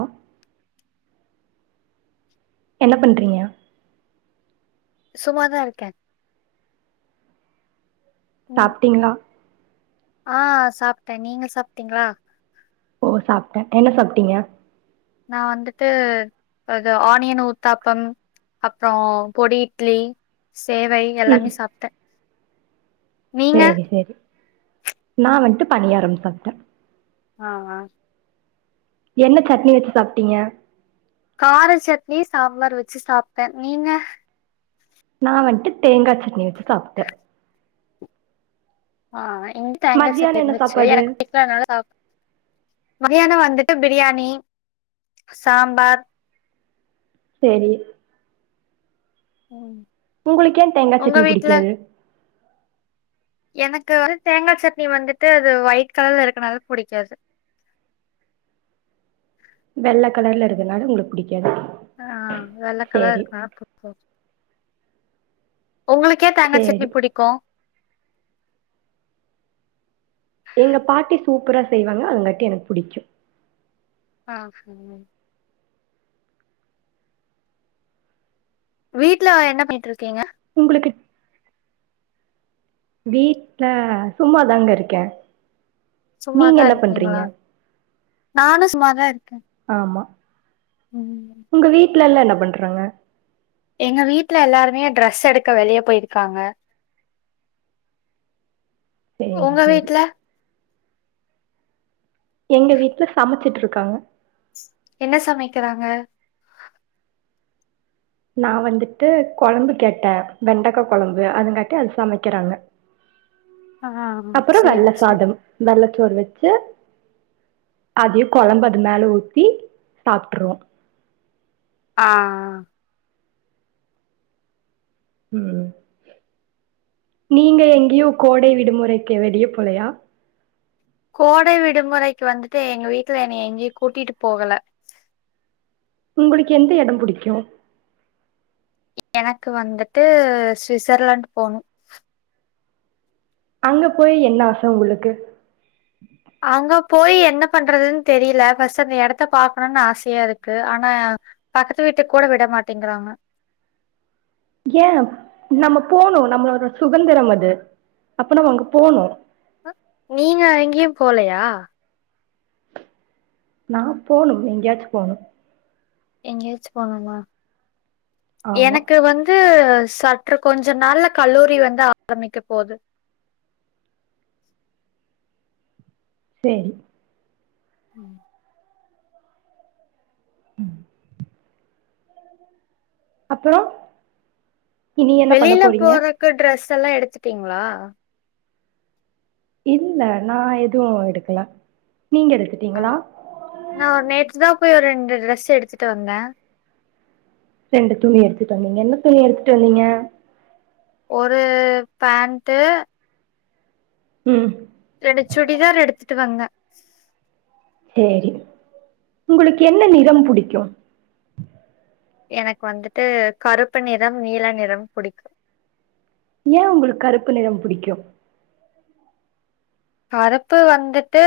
ஆ என்ன பண்றீங்க சும்மாதா இருக்கே ம் சாப்ட்டீங்களா ஆ சாப்ட்டே நீங்க சாப்ட்டீங்களா ஓ சாப்ட்டேன் என்ன சாப்ட்டீங்க நான் வந்துட்டு அது ஆனியன் ஊத்தாப்பம் அப்ரோ பொடி இட்லி சேவை ம் எல்லாமே சாப்டே சேரி சேரி நா வன்ட்டு பணியாரம் சாப்ட்ட ஆ அ என்ன சட்னி வச்சு சாப்ட்டீங்க கார சட்னி சாம்பாரு வச்சு சாப்ட்டே நீங்க நான் வந்துட்டு தேங்கா சட்னி வச்சு சாப்டே ஆ இங்க தேங்க சட்னி மத்தியானோ என்ன இருந்துச்சு சாப்பாடு எனக்கு பிடிக்காதுனால ஆ மதியானோ வந்துட்டு பிரியாணி சாம்பார் சேரி ம் உங்களுக்கு ஏன் தேங்காய் உங்க சட்னி வீட்ல புடிக்காது எனக்கு வன்ட்டு தேங்கா சட்னி வந்துட்டு அது ஒயிட் கலர்ல இருக்கனால புடிக்காது வெள்ள கலர்ல இருக்றதுனால உங்களுக்கு புடிக்காது ஆ வெல்ல கலரு சேரி இருக்கனால புடிக்காது உங்களுக்கு ஏ தேங்கா சேரி சட்னி புடிக்கு எங்க பாட்டி சூப்பரா செய்வாங்க அதுங்காட்டி எனக்கு புடிக்கு ஆ சரி வீட்ல என்ன பண்ணிட்டு இருக்கீங்க உங்களுக்கு வீட்ல சும்மாதாங்க இருக்கே நீங்க சும்மாதா என்ன பண்றீங்க இருக்கீங்ளா நானு சும்மாதா இருக்கே ஆமா ம் உங்க வீட்டுல எல்லா என்ன பண்றாங்க எங்க வீட்டுல எல்லாருமே ட்ரெஸ் எடுக்க வெளிய போயிருக்காங்க சேரி உங்க சேரி வீட்ல எங்க வீட்டுல சமைச்சிட்டு இருக்காங்க என்ன சமைக்கிறாங்க நா வந்துட்டு குழம்பு கேட்டே வெண்டைக்கா கொழம்பு அதுங்காட்டி அது சமைக்கிறாங்க ஆ அப்புறம் சேரி வெள்ள சேரி சாதம் வெள்ள சோறு வச்சு அதே கொழம்பு அது மேலே ஊத்தி சாப்ட்டுருவோ ஆ ம் நீங்க எங்கேயூ கோடை விடுமுறைக்கு வெளிய போலையா கோடை விடுமுறைக்கு வந்துட்டு எங்க வீட்ல என்ன எங்கேயு கூட்டிட்டு போகல உங்களுக்கு எந்த எடம் புடிக்கு எனக்கு வந்துட்டு சுவிட்சர்லாந்து போனு அங்க போய் என்ன ஆச உங்களுக்கு அங்க போய் என்ன பண்றதுன்னு தெரில ஃபர்ஸ்ட்டு அந்த இடத்த பாக்கணுன் ஆசையா இருக்கு ஆனா பக்கத்து வீட்டுக்கு கூட விட மாட்டேங்கிறாங்க ஏன் நம்ம போனு நம்மளோண சுதந்திரம் அது அப்ப நம்ம அங்க போனு நீங்க எங்கயு போலையா நா போனு எங்கேயாச்சு போணு எங்கயாச்சு போனுமா ஆமா எனக்கு வந் து சற்று கொஞ்ச நாள்ல கல்லூரி வந்து ஆரம்பிக்க போது செரி ம் ம் அப்றோ வெளில போறக்கு ட்ரெஸ் எல்லா எடுத்துட்டீங்ளா இல்ல நா எது எடுக்கல நீங்க எடுத் ஆ நா நேத்து தா போய் ஒரு ரெண்டு ட்ரெஸ்ஸு எடுத்துட்டு வந்த ரெண்டு துணி எடுத்துட்டு வந்தீங்க என்ன துணி எடுத்துட்டு வந்தீங்க ஒரு பேண்ட்டு ம் ரெண்டு சுடிதார் எடுத்துட்டு வந்த சேரி உங்களுக்கு என்ன நிறம் புடிக்கு எனக்கு வந்துட்டு கருப்பு நிறம் நீள நிறம் புடிக்கு ஏன் உங்களுக்கு கருப்பு நிறம் புடிக்கு கருப்பு வந்துட்டு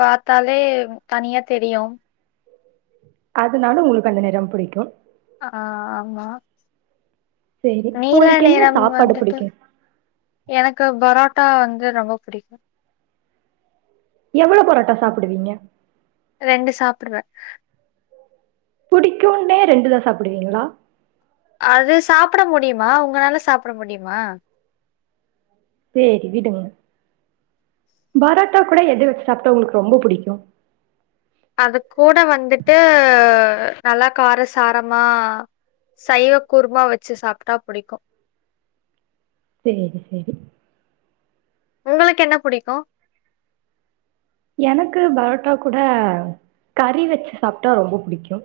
பாத்தாலே தனியா தெரியு அதுனால உங்களுக்கு அந்த நிறம் புடிக்கு ஆ ஆமா சேரி நீல உங்களுக்கு என்ன நிறம் சாப்பாடு வந்துட்டு புடிக்கு எனக்கு பரோட்டா வந்து ரொம்ப புடிக்கு எவ்ளோ புரோட்டா சாப்டுவீங்க ரெண்டு சாப்டுவ புடிக்குன்னே ரெண்டு தா சாப்டுவீங்ளா அது சாப்ட முடியுமா உங்கனால சாப்ட முடியுமா சேரி விடுங்க பரோட்டா கூட எத வச்சு சாப்ட்டா உங்களுக்கு ரொம்ப புடிக்கு அது கூட வந்துட்டு நல்லா காரசாரமா சைவ குருமா வச்சு சாப்ட்டா புடிக்கு சேரி சேரி உங்களுக்கு என்ன புடிக்கு எனக்கு பரோட்டா கூட கறி வச்சு சாப்டா ரொம்ப புடிக்கு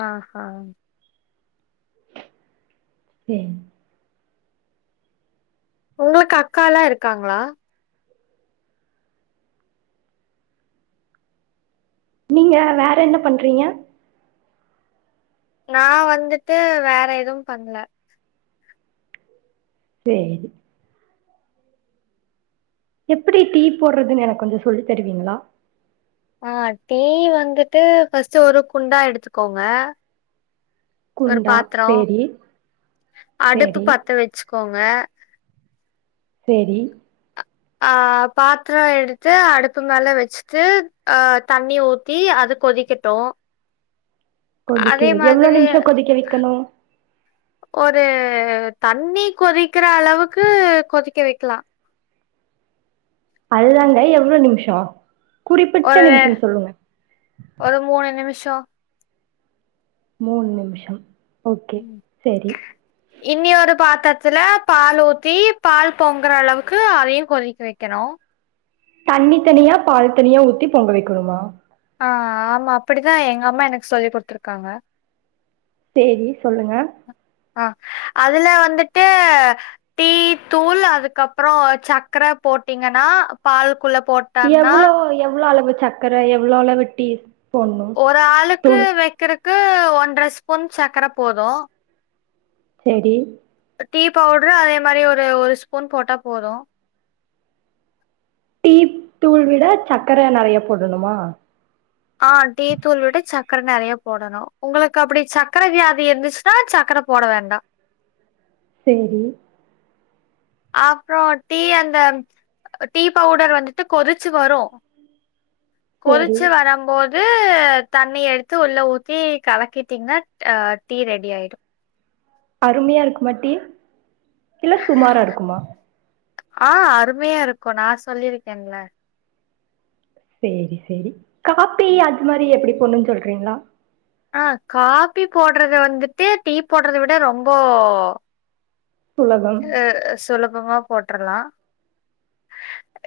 ஆ ஹ சேரி உங்களுக்கு அக்காலா இருக்காங்ளா நீங்க வேற என்ன பண்றீங்க நா வந்துட்டு வேற எதுவு பண்ல சேரி எப்டி டீ போடுறதுன்னு எனக்கு கொஞ்சோ சொல்லி தருவீங்களா ஆ டீ வந்துட்டு ஃபர்ஸ்ட் ஒரு குண்டா எடுத்துக்கோங்க ஒரு குண்டா பாத்ரோ சேரி அடுப்பு சேரி பத்த வச்சுக்கோங்க சேரி ஆ பாத்ரோ எடுத்து அடுப்பு மேல வச் சு ஆ தண்ணி ஊத்தி அது கொதிக்கட்டு கொதிக்கனு எவ்ளோ நிமிஷோ கொதிக்க வைக்கணு ஒரு தண்ணி கொதிக்கற அளவுக்கு கொதிக்க வைக்கலா அதுதாங்க எவ்ளோ நிம்ஷோ குறிப்பிட்ட ஒரு நிமிஷம் சொல்லுங்க ஒரு மூணு நிமிஷோ மூணு நிம்ஷோ ஓகே சேரி இன்னி ஒரு பாத்திரத்துல பால் ஊத்தி பால் பொங்குற அளவுக்கு அதையு கொதிக்க வைக்கணு தண்ணி தனியா பால் தனியா ஊத்தி பொங்க வைக்கணுமா ஆ ஆமா அப்டிதா எங்க அம்மா எனக்கு சொல்லி குடுத்துருக்காங்க சேரி சொல்லுங்க அ அதுல வந்துட்டு டீ தூள் அதுக்கப்றோ சக்கர போட்டீங்கன்னா பால்குள்ள போட் எவ்ளோ எவ்ளோ அளவு சர்க்கர எவ்ளோ அளவு டீ போட்ணு ஒரு ஆளுக்கு தூள் வைக்கறக்கு ஒன்ற ஸ்பூன் சக்கர போது சேரி டீ பவுடரு அதே மாரி ஒரு ஒரு ஸ்பூன் போட்டா போது டீ தூள்விட சக்கர நெறைய போடணுமா ஆ டீ தூள் விட சக்கர நெறைய போடணு உங்களுக்கு அப்டி சக்கர வியாதி இருந்துச்சு னா சக்கர போட வேண்டா சேரி அப்றோ டீ அந்த டீ பவுடர் வந்துட்டு கொதிச்சு வரு [inaudible] கொதிச்சு வரம் போ து தண்ணி எடுத்து உள்ள ஊத்தி கலக்கிட்டீங்கனா அ டீ ரெடி ஆயிடு அருமையா இருக்குமா டீ இல்ல சுமாரா இருக்குமா ஆ அருமையா இருக்கு நா சொல்லியிருக்கேன்ல சேரி சேரி காப்பி அது மாரி எப்டி போடுன்னு சொல்றீங்களா ஆ காப்பி போடுறது வந்துட்டு டீ போடுறத விட ரொம்ப சுலபம் அ சுலபமா போட்டுரலா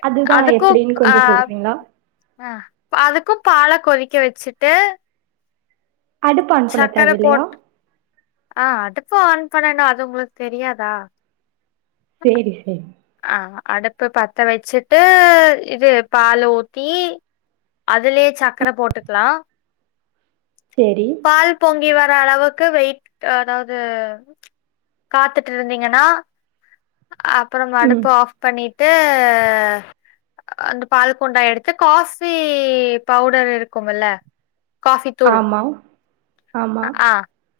அதுதா அதுக்கு எப்டின் ஆ கொஞ்சோ சொல்றீங்ளா அ அதுக்கு பால கொதிக்க வச்சுட்டு அடுப்ப ஆன் பண்ண சக்கர போட் தேவையில்லையா ஆ அடுப்ப ஆன் பண்ணனு அது உங்களுக்கு தெரியாதா சேரி சேரி ஆ அடுப்ப பத்த வச்சிட்டு இது பால ஊத்தி அதுலயே சக்கர போட்டுக்கலா சேரி பால் பொங்கி வர அளவுக்கு வெயிட் அதாவது காத்துட்டு இருந்தீங்கன்னா அ இப்ப நம்ம ம் அடுப்ப ஆஃப் பண்ணிட்டு அந்த பால் குண்டா எடுத்து காஃபி பவுடர் இருக்கும்மில்ல காஃபி தூள் ஆமா ஆமா அ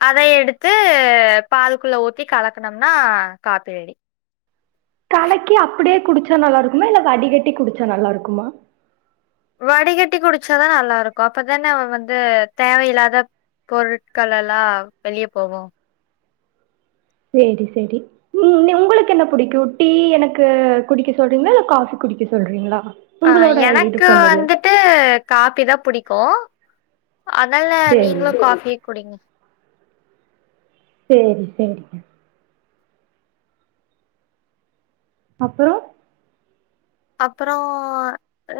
அத எடுத்து பால்க் குள்ள ஊத்தி கலக்குனம்னா காப்பி ரெடி கலக்கி அப்டியே குடிச்சா நல்லா இருக்குமா இல்ல வடிகட்டி குடிச்சா நல்லா இருக்குமா வடிகட்டி குடிச்சாதா நல்லா இருக்கு அப்பதானே வந்து தேவையில்லாத பொருட்கள் எல்லா வெளியே போகு சேரி சேரி ம் உங்களுக்கு என்ன புடிக்கு டீ எனக்கு குடிக்க சொல்றீங்ளா இல்ல காபி குடிக்க சொல்றீங்ளா ஆ எனக்கு வந்து ட்டு காப்பி தா புடிக்கு அதனால சேரி நீங்களு காஃபியே குடிங்க சேரி சேரிங்க அப்பறோ அப்புறோ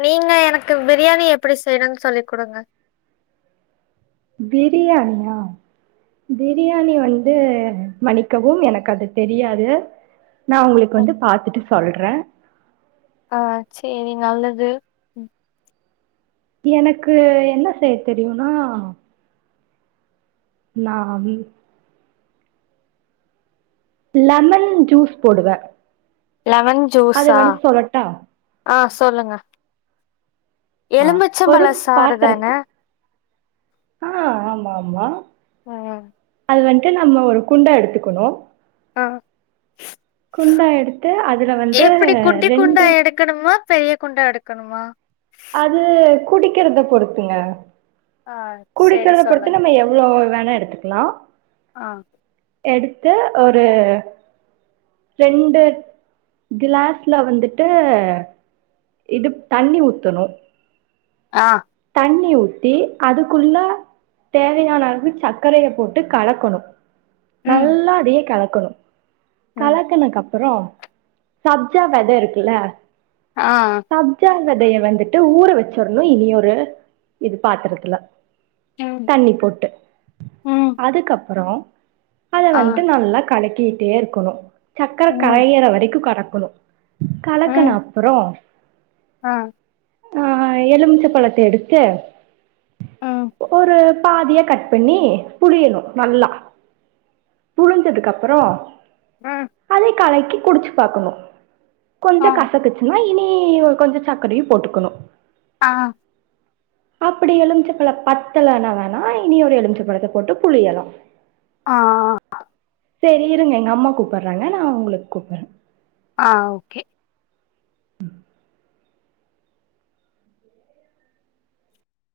நீங்க எனக்கு பிரியாணி எப்டி செய்யணும்னு சொல்லி குடுங்க பிரியாணியா பிரியாணி வந்து மன்னிக்கவும் எனக்கு அது தெரியாது நா உங்களுக்கு வந்து பாத்துட்டு சொல்ற ஆ சேரி நல்லது எனக்கு என்ன செய்ய தெரியும்னா நா லீவ் லெமன் ஜூஸ் போடுவே லெமன் அது ஜூஸா வேணா சொல்லட்டா அ சொல்லுங்க ஆ எலும்பிச்சம்பழ ஒரு சாறு பாத்தரத்து தானே ஆ ஆமா ஆமா அ அது வன்ட்டு நம்ம ஒரு குண்டா எடுத்துக்கணு ஆ குண்டா எடுத்து அதுல வந்து ரெண்டு க்கணுமா பெரிய குண்டா எடுக்கணுமா அது குடிக்கிறத பொறுத்துங்க ஆ சேரி குடிக்கிறத பொறுத்து சொல்லுங்க நம்ம எவ்ளவு வேணா எடுத்துக்கலா அ எடுத்து ஒரு ரெண்டு கிளாஸ்ல வந்துட்டு இதுப் தண்ணி ஊத்தணு அ தண்ணி ஊத்தி அதுக்குள்ள தேவையான அளவு சக்கரைய போட்டு கலக்கணு ம் நல்லா அதயே கலக்கணு ம் கலக்கனுக்கப்புறோ சப்ஜா வெத இருக்குல்ல அ சப்ஜா வெதய வந்துட்டு ஊற வெச்சிர்ணு இனி ஒரு இது பாத்துரத்துல ம் தண்ணி போட்டு ம் அதுக்கப்பறோ அத ஆ வன்ட்டு நல்லா கலக்கி டே இருக்கணு சக்கர ம் கரையிற வரைக்கு கறக்குணு கலக்க ம் அப்புறோ ஆ ஆ எலுமிச்ச பழத்த எடுத்து ம் ஒரு பாதிய கட் பண்ணி புழியணு நல்லா புழிஞ்சதுக்கப்பறோ ம் தண்ணி கலக்கி குடிச்சி பாக்கணு ஆ கொஞ்சோ கசக்குச்சி னா இனி ஒரு கொஞ்சோ சக்கரையு போட்டுக்கணு ஆ அப்பிடி எலுமிச்சப்பழ பத்தலனா வேணா இனி ஒரு எலுமிச்ச பழத்த போட்டு புழியலா ஆ செரி இருங்க எங்க அம்மா கூப்ட்றாங்க நா உங்களுக்கு கூப்ட்றே ஆ ஒகே